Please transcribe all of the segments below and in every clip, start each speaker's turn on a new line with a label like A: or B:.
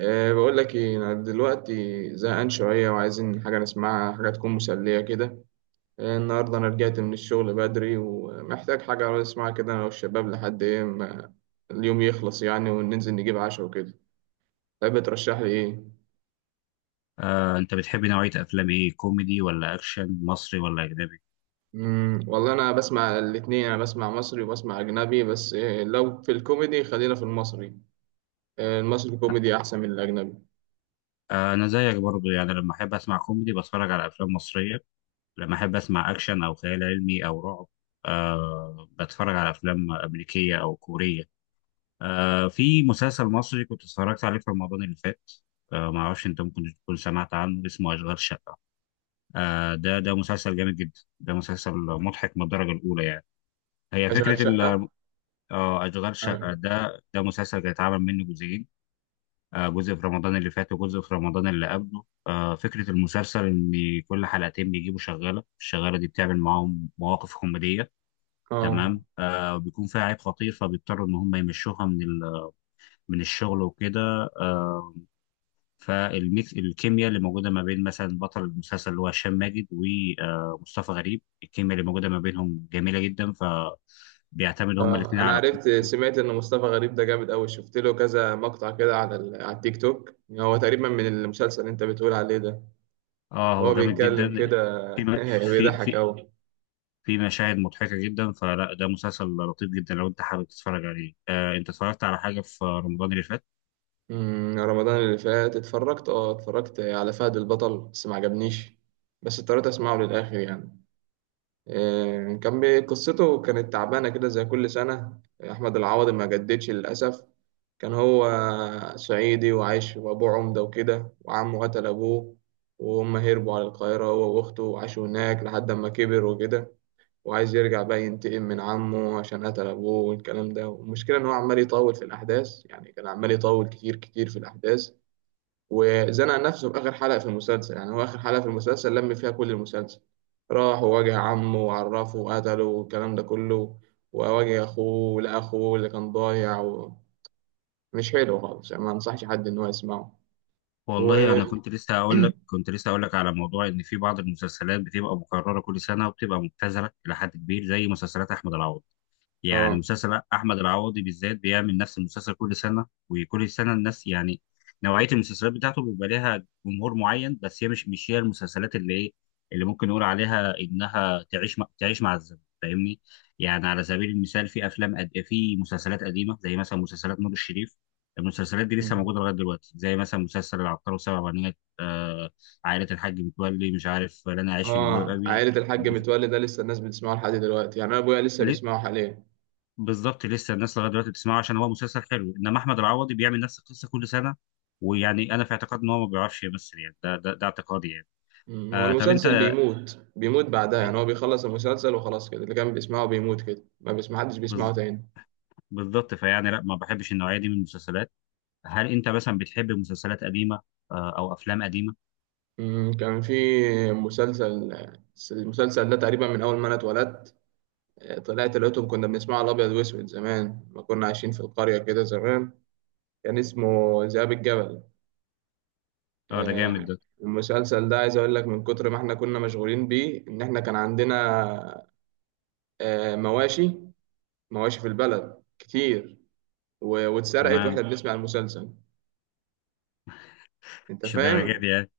A: بقول لك ايه، انا دلوقتي زهقان شويه وعايزين حاجه نسمعها، حاجه تكون مسليه كده. النهارده انا رجعت من الشغل بدري ومحتاج حاجه اسمعها كده انا والشباب لحد ما اليوم يخلص يعني، وننزل نجيب عشاء وكده. تحب ترشح لي ايه؟
B: انت بتحب نوعية افلام ايه، كوميدي ولا اكشن، مصري ولا اجنبي؟
A: والله انا بسمع الاتنين، انا بسمع مصري وبسمع اجنبي، بس لو في الكوميدي خلينا في المصري. المصري كوميدي احسن من الاجنبي.
B: انا زيك برضو، يعني لما احب اسمع كوميدي بتفرج على افلام مصرية. لما احب اسمع اكشن او خيال علمي او رعب، بتفرج على افلام امريكية او كورية. في مسلسل مصري كنت اتفرجت عليه في رمضان اللي فات. ما اعرفش، انت ممكن تكون سمعت عنه، اسمه اشغال شقة. ده مسلسل جامد جدا، ده مسلسل مضحك من الدرجة الاولى يعني. هي
A: اشغال
B: فكرة
A: شقه.
B: ال- اشغال شقة،
A: أنا-
B: ده مسلسل هيتعمل منه جزئين. جزء في رمضان اللي فات وجزء في رمضان اللي قبله. فكرة المسلسل إن كل حلقتين بيجيبوا شغالة، الشغالة دي بتعمل معاهم مواقف كوميدية.
A: اه،
B: تمام. بيكون فيها عيب خطير فبيضطروا إن هم يمشوها من الشغل وكده. فالميكس الكيمياء اللي موجوده ما بين مثلا بطل المسلسل اللي هو هشام ماجد ومصطفى غريب، الكيمياء اللي موجوده ما بينهم جميله جدا، بيعتمدوا هما
A: اه،
B: الاثنين
A: انا
B: على...
A: عرفت، سمعت ان مصطفى غريب ده جامد قوي، شفت له كذا مقطع كده على على التيك توك، هو تقريبا من المسلسل اللي انت بتقول عليه ده.
B: اه، هو
A: هو
B: جامد
A: بيتكلم
B: جدا.
A: كده.
B: في في
A: بيضحك
B: في
A: قوي.
B: في مشاهد مضحكة جدا. فلا، ده مسلسل لطيف جدا لو انت حابب تتفرج عليه. انت اتفرجت على حاجة في رمضان اللي فات؟
A: رمضان اللي فات اتفرجت على فهد البطل بس ما عجبنيش. بس اضطريت اسمعه للاخر يعني. إيه، قصته كانت تعبانه كده زي كل سنه. احمد العوضي ما جددش للاسف. كان هو صعيدي وعايش وأبوه عمدة وكده، وعمه قتل أبوه. وهم هربوا على القاهرة هو وأخته وعاشوا هناك لحد ما كبر وكده. وعايز يرجع بقى ينتقم من عمه عشان قتل أبوه والكلام ده. والمشكلة إن هو عمال يطول في الأحداث يعني، كان عمال يطول كتير كتير في الأحداث. وزنق نفسه في آخر حلقة في المسلسل. يعني هو آخر حلقة في المسلسل لم فيها كل المسلسل، راح وواجه عمه وعرفه وقتله والكلام ده كله، وواجه أخوه لأخوه اللي كان ضايع مش حلو خالص يعني، ما انصحش حد ان هو يسمعه. و،
B: والله، انا كنت لسه هقول لك، على موضوع ان في بعض المسلسلات بتبقى مكررة كل سنة وبتبقى مبتذلة الى حد كبير، زي مسلسلات احمد العوضي. يعني
A: اه،
B: مسلسل احمد العوضي بالذات بيعمل نفس المسلسل كل سنه، وكل سنه الناس يعني... نوعيه المسلسلات بتاعته بيبقى ليها جمهور معين، بس هي مش هي المسلسلات اللي ايه، اللي ممكن نقول عليها انها تعيش مع الزمن، فاهمني؟ يعني على سبيل المثال، في مسلسلات قديمه زي مثلا مسلسلات نور الشريف. المسلسلات دي لسه
A: مم.
B: موجوده لغايه دلوقتي، زي مثلا مسلسل العطار وسبع بنات، عائله الحاج متولي، مش عارف، لا، انا عايش في جلباب
A: اه، عائلة
B: ابي.
A: الحاج متولي ده لسه الناس بتسمعه لحد دلوقتي يعني، انا ابويا لسه بيسمعه حاليا.
B: بالظبط، لسه الناس لغايه دلوقتي بتسمعه عشان هو مسلسل حلو. انما احمد العوضي بيعمل نفس القصه كل سنه. ويعني انا في اعتقاد ان هو ما بيعرفش يمثل، يعني ده اعتقادي يعني.
A: هو
B: طب
A: المسلسل
B: انت،
A: بيموت، بيموت بعدها
B: انت
A: يعني، هو بيخلص المسلسل وخلاص كده، اللي كان بيسمعه بيموت كده، ما بيسمع حدش بيسمعه
B: بز-
A: تاني.
B: بالظبط. فيعني لا، ما بحبش النوعيه دي من المسلسلات. هل انت مثلا بتحب مسلسلات قديمه او افلام قديمه؟
A: كان في مسلسل المسلسل ده تقريبا من اول ما انا اتولدت. طلعت لقيتهم كنا بنسمعه الابيض واسود زمان، ما كنا عايشين في القرية كده زمان. كان اسمه ذئاب الجبل.
B: اه، ده جامد
A: آه،
B: ده.
A: المسلسل ده عايز اقول لك من كتر ما احنا كنا مشغولين بيه ان احنا كان عندنا مواشي، مواشي في البلد كتير. واتسرقت واحنا
B: تمام.
A: بنسمع المسلسل. انت
B: مش درجه
A: فاهم؟
B: دي يعني.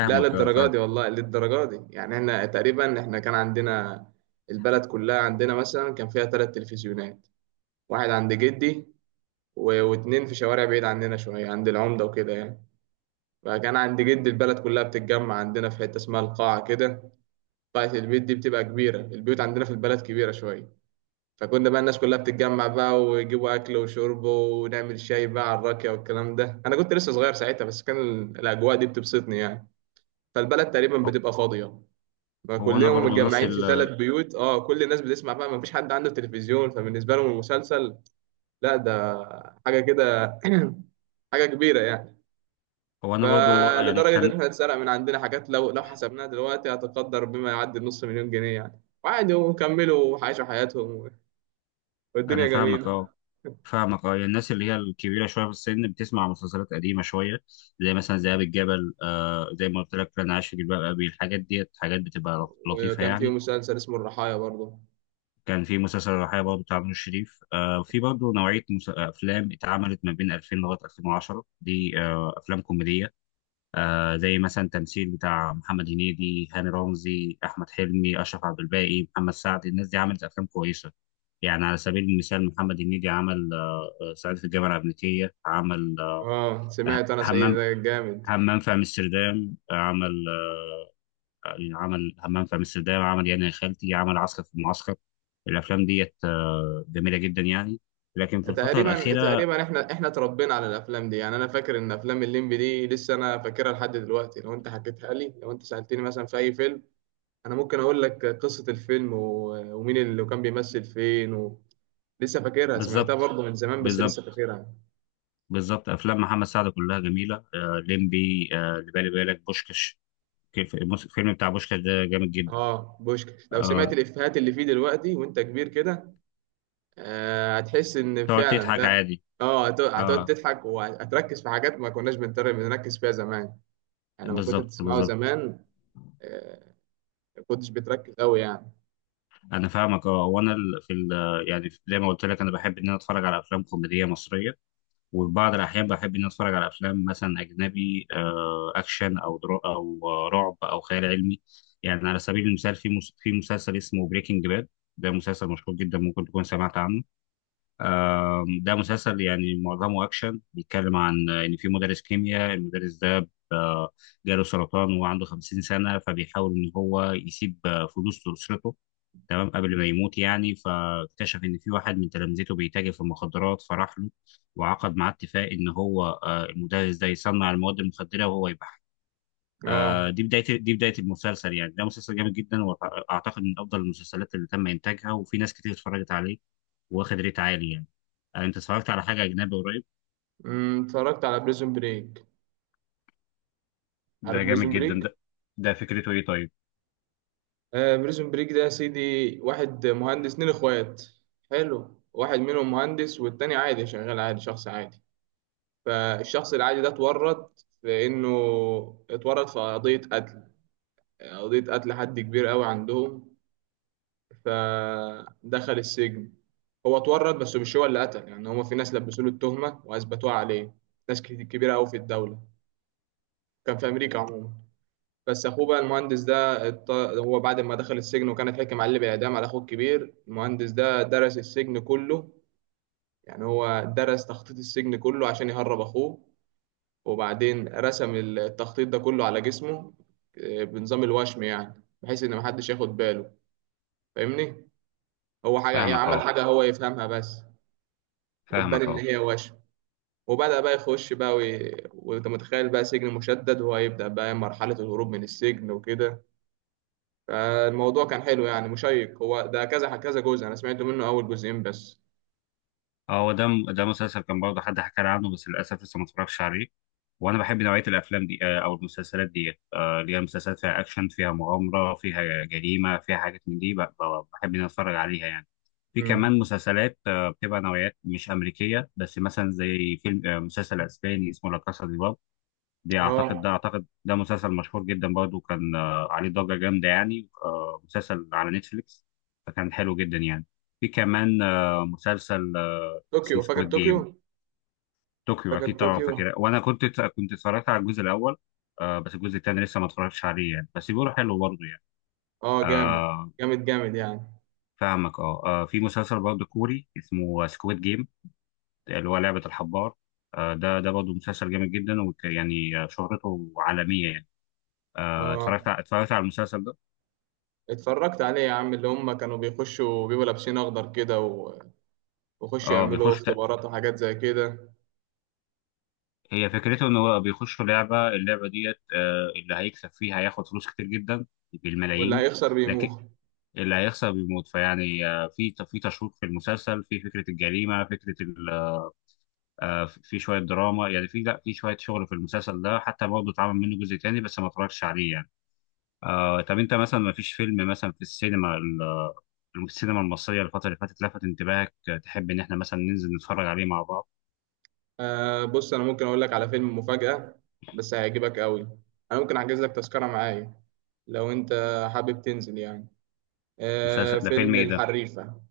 A: لا،
B: اه،
A: للدرجه
B: فاهمك.
A: دي والله، للدرجه دي يعني، احنا تقريبا، احنا كان عندنا البلد كلها. عندنا مثلا كان فيها ثلاث تلفزيونات، واحد عند جدي واتنين في شوارع بعيد عننا شويه عند العمده وكده يعني. فكان عند جدي البلد كلها بتتجمع عندنا في حته اسمها القاعه كده، بتاعت البيت دي بتبقى كبيرة، البيوت عندنا في البلد كبيرة شوية. فكنا بقى الناس كلها بتتجمع بقى ويجيبوا أكل وشرب ونعمل شاي بقى على الراكية والكلام ده. أنا كنت لسه صغير ساعتها بس كان الأجواء دي بتبسطني يعني. فالبلد تقريبا
B: هو
A: بتبقى فاضية،
B: هو انا
A: فكلهم
B: برضو نفس
A: متجمعين في ثلاث بيوت. اه كل الناس بتسمع بقى، مفيش حد عنده تلفزيون، فبالنسبة لهم المسلسل، لا، ده حاجة كده، حاجة كبيرة يعني.
B: هو انا برضو يعني
A: فلدرجة إن
B: كان...
A: إحنا اتسرق من عندنا حاجات، لو حسبناها دلوقتي هتقدر بما يعدي النص مليون جنيه يعني، وعادي وكملوا عاشوا حياتهم
B: انا
A: والدنيا
B: فاهمك، اه،
A: جميلة.
B: فاهمك، اه، يعني الناس اللي هي الكبيره شويه في السن بتسمع مسلسلات قديمه شويه، زي مثلا ذئاب الجبل، زي ما قلت لك، انا عايش في جلباب ابي. الحاجات ديت حاجات بتبقى لطيفه
A: وكان فيه
B: يعني.
A: مسلسل اسمه الرحايا برضه.
B: كان في مسلسل الرحايا برضه، بتاع نور الشريف. في برضه نوعيه افلام اتعملت ما بين 2000 لغايه 2010 دي، افلام كوميديه. زي مثلا تمثيل بتاع محمد هنيدي، هاني رمزي، احمد حلمي، اشرف عبد الباقي، محمد سعد. الناس دي عملت افلام كويسه. يعني على سبيل المثال، محمد هنيدي عمل، صعيدي في الجامعه الامريكيه، عمل
A: اه، سمعت أنا سعيد
B: همام
A: ده جامد.
B: همام في امستردام. عمل، يعني عمل همام في امستردام، عمل يعني يا خالتي، عمل عسكر في المعسكر. الافلام ديت جميله جدا يعني. لكن في الفتره
A: تقريبا
B: الاخيره...
A: تقريبا احنا اتربينا على الافلام دي يعني. انا فاكر ان افلام الليمبي دي لسه انا فاكرها لحد دلوقتي، لو انت حكيتها لي لو انت سالتني مثلا في اي فيلم، انا ممكن اقول لك قصه الفيلم و- ومين اللي كان بيمثل فين لسه فاكرها، سمعتها
B: بالظبط،
A: برضه من زمان بس لسه
B: بالظبط،
A: فاكرها.
B: بالظبط، افلام محمد سعد كلها جميله، ليمبي، اللي بالي بالك بوشكش. الفيلم بتاع بوشكش ده جامد جدا.
A: اه، بوشكاش لو سمعت
B: آه،
A: الافيهات اللي فيه دلوقتي وانت كبير كده، آه، هتحس ان
B: تقعد
A: فعلا
B: تضحك
A: لا.
B: عادي.
A: اه، هتقعد
B: اه،
A: تضحك، وهتركز في حاجات ما كناش بنركز فيها زمان. انا ما كنت
B: بالظبط،
A: بتسمعه
B: بالظبط.
A: زمان. آه، ما كنتش بتركز قوي يعني.
B: انا فاهمك، اه، وانا ال- في ال- يعني زي ما قلت لك، انا بحب ان انا اتفرج على افلام كوميديه مصريه. وفي بعض الأحيان بحب إني أتفرج على أفلام مثلا أجنبي، أكشن أو درا أو رعب أو خيال علمي. يعني على سبيل المثال، في مسلسل اسمه بريكنج باد. ده مسلسل مشهور جدا، ممكن تكون سمعت عنه. ده مسلسل يعني معظمه أكشن، بيتكلم عن إن في مدرس كيمياء. المدرس ده جاله سرطان، وهو عنده 50 سنة، فبيحاول إن هو يسيب فلوس لأسرته. تمام، قبل ما يموت يعني. فاكتشف ان في واحد من تلامذته بيتاجر في المخدرات، فراح له وعقد معاه اتفاق ان هو المدرس ده يصنع المواد المخدره وهو يبيعها.
A: اه،
B: دي بدايه المسلسل يعني. ده مسلسل جامد جدا، واعتقد من افضل المسلسلات اللي تم انتاجها، وفي ناس كتير اتفرجت عليه. واخد ريت عالي يعني. انت اتفرجت على حاجه اجنبي قريب؟
A: اتفرجت على بريزون بريك.
B: ده
A: عارف
B: جامد
A: بريزون
B: جدا
A: بريك؟
B: ده فكرته ايه طيب؟
A: آه، بريزون بريك ده يا سيدي، واحد مهندس، اتنين اخوات، حلو، واحد منهم مهندس والتاني عادي، شغال عادي شخص عادي. فالشخص العادي ده اتورط في قضية قتل، قضية قتل حد كبير قوي عندهم، فدخل السجن. هو اتورط بس مش هو اللي قتل يعني، هما في ناس لبسوا له التهمة واثبتوها عليه، ناس كبيرة قوي في الدولة. كان في امريكا عموما. بس اخوه بقى المهندس ده هو بعد ما دخل السجن وكان اتحكم عليه بالاعدام، على اخوه الكبير، المهندس ده درس السجن كله، يعني هو درس تخطيط السجن كله عشان يهرب اخوه. وبعدين رسم التخطيط ده كله على جسمه، بنظام الوشم يعني، بحيث ان محدش ياخد باله، فاهمني، هو حاجه يعني،
B: فاهمك
A: عمل
B: اهو،
A: حاجه هو يفهمها بس، وتبان
B: فاهمك
A: ان
B: اهو.
A: هي وشم. وبدأ بقى يخش بقى وانت متخيل بقى سجن مشدد، وهيبدأ بقى مرحلة الهروب من السجن وكده. فالموضوع كان حلو يعني، مشيق. هو ده كذا كذا جزء، انا سمعت منه اول جزئين بس.
B: اه، هو ده مسلسل كان برضه حد حكى لي عنه، بس للاسف لسه ما اتفرجش عليه. وانا بحب نوعيه الافلام دي، او المسلسلات دي، اللي هي مسلسلات فيها اكشن، فيها مغامره، فيها جريمه، فيها حاجات من دي. بحب ان أنا اتفرج عليها يعني. في
A: امم
B: كمان مسلسلات، بتبقى نوعيات مش امريكيه بس، مثلا زي فيلم، مسلسل اسباني اسمه لا كاسا دي. دي اعتقد ده
A: اه،
B: اعتقد ده مسلسل مشهور جدا برضه، كان عليه ضجة جامدة يعني، مسلسل على نتفليكس. فكان حلو جدا يعني. في كمان مسلسل اسمه
A: طوكيو، فاكر
B: سكويد جيم.
A: طوكيو؟
B: طوكيو
A: فاكر
B: اكيد طبعا
A: طوكيو؟
B: فاكرها، وانا كنت اتفرجت على الجزء الاول. بس الجزء الثاني لسه ما اتفرجتش عليه يعني، بس بيقولوا حلو برضه يعني.
A: اه، جامد،
B: آه،
A: جامد جامد يعني.
B: فاهمك، اه. في مسلسل برضه كوري اسمه سكويد جيم، اللي هو لعبة الحبار. ده برضه مسلسل جامد جدا، ويعني شهرته عالمية يعني.
A: اه،
B: اتفرجت على المسلسل ده.
A: اتفرجت عليه يا عم، اللي هم كانوا بيخشوا بيبقوا لابسين اخضر كده ويخشوا
B: اه،
A: يعملوا اختبارات وحاجات زي كده.
B: هي فكرته ان هو بيخش لعبه، اللعبه ديت اللي هيكسب فيها هياخد فلوس كتير جدا،
A: واللي
B: بالملايين.
A: هيخسر
B: لكن
A: بيموت.
B: اللي هيخسر بيموت، فيعني في في تشويق في المسلسل، في فكره الجريمه، في شويه دراما يعني، في لا، في شويه شغل في المسلسل ده. حتى برضه اتعمل منه جزء تاني بس ما اتفرجتش عليه يعني. طب انت مثلا، ما فيش فيلم مثلا في السينما المصريه الفتره اللي فاتت لفت انتباهك، تحب ان احنا مثلا ننزل نتفرج عليه مع بعض؟
A: آه، بص، انا ممكن اقول لك على فيلم مفاجأة بس هيعجبك قوي، انا ممكن احجز لك تذكرة معايا لو انت حابب تنزل يعني.
B: مسلسل
A: آه،
B: ده، فيلم
A: فيلم
B: ايه ده؟
A: الحريفة.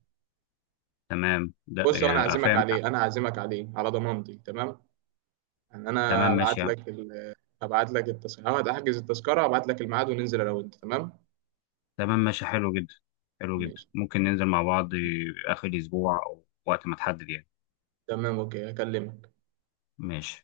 B: تمام، ده
A: بص هو، انا
B: يعني
A: هعزمك
B: فاهم.
A: عليه، انا هعزمك عليه على ضمانتي، تمام؟ يعني
B: تمام،
A: انا
B: ماشي
A: هبعت
B: يا- عم.
A: لك هبعت لك التذكرة، هحجز التذكرة، هبعت لك الميعاد، وننزل انا وانت، تمام؟
B: تمام، ماشي، حلو جدا. حلو جدا،
A: ماشي
B: ممكن ننزل مع بعض آخر الأسبوع، أو وقت ما تحدد يعني.
A: تمام، اوكي، هكلمك.
B: ماشي.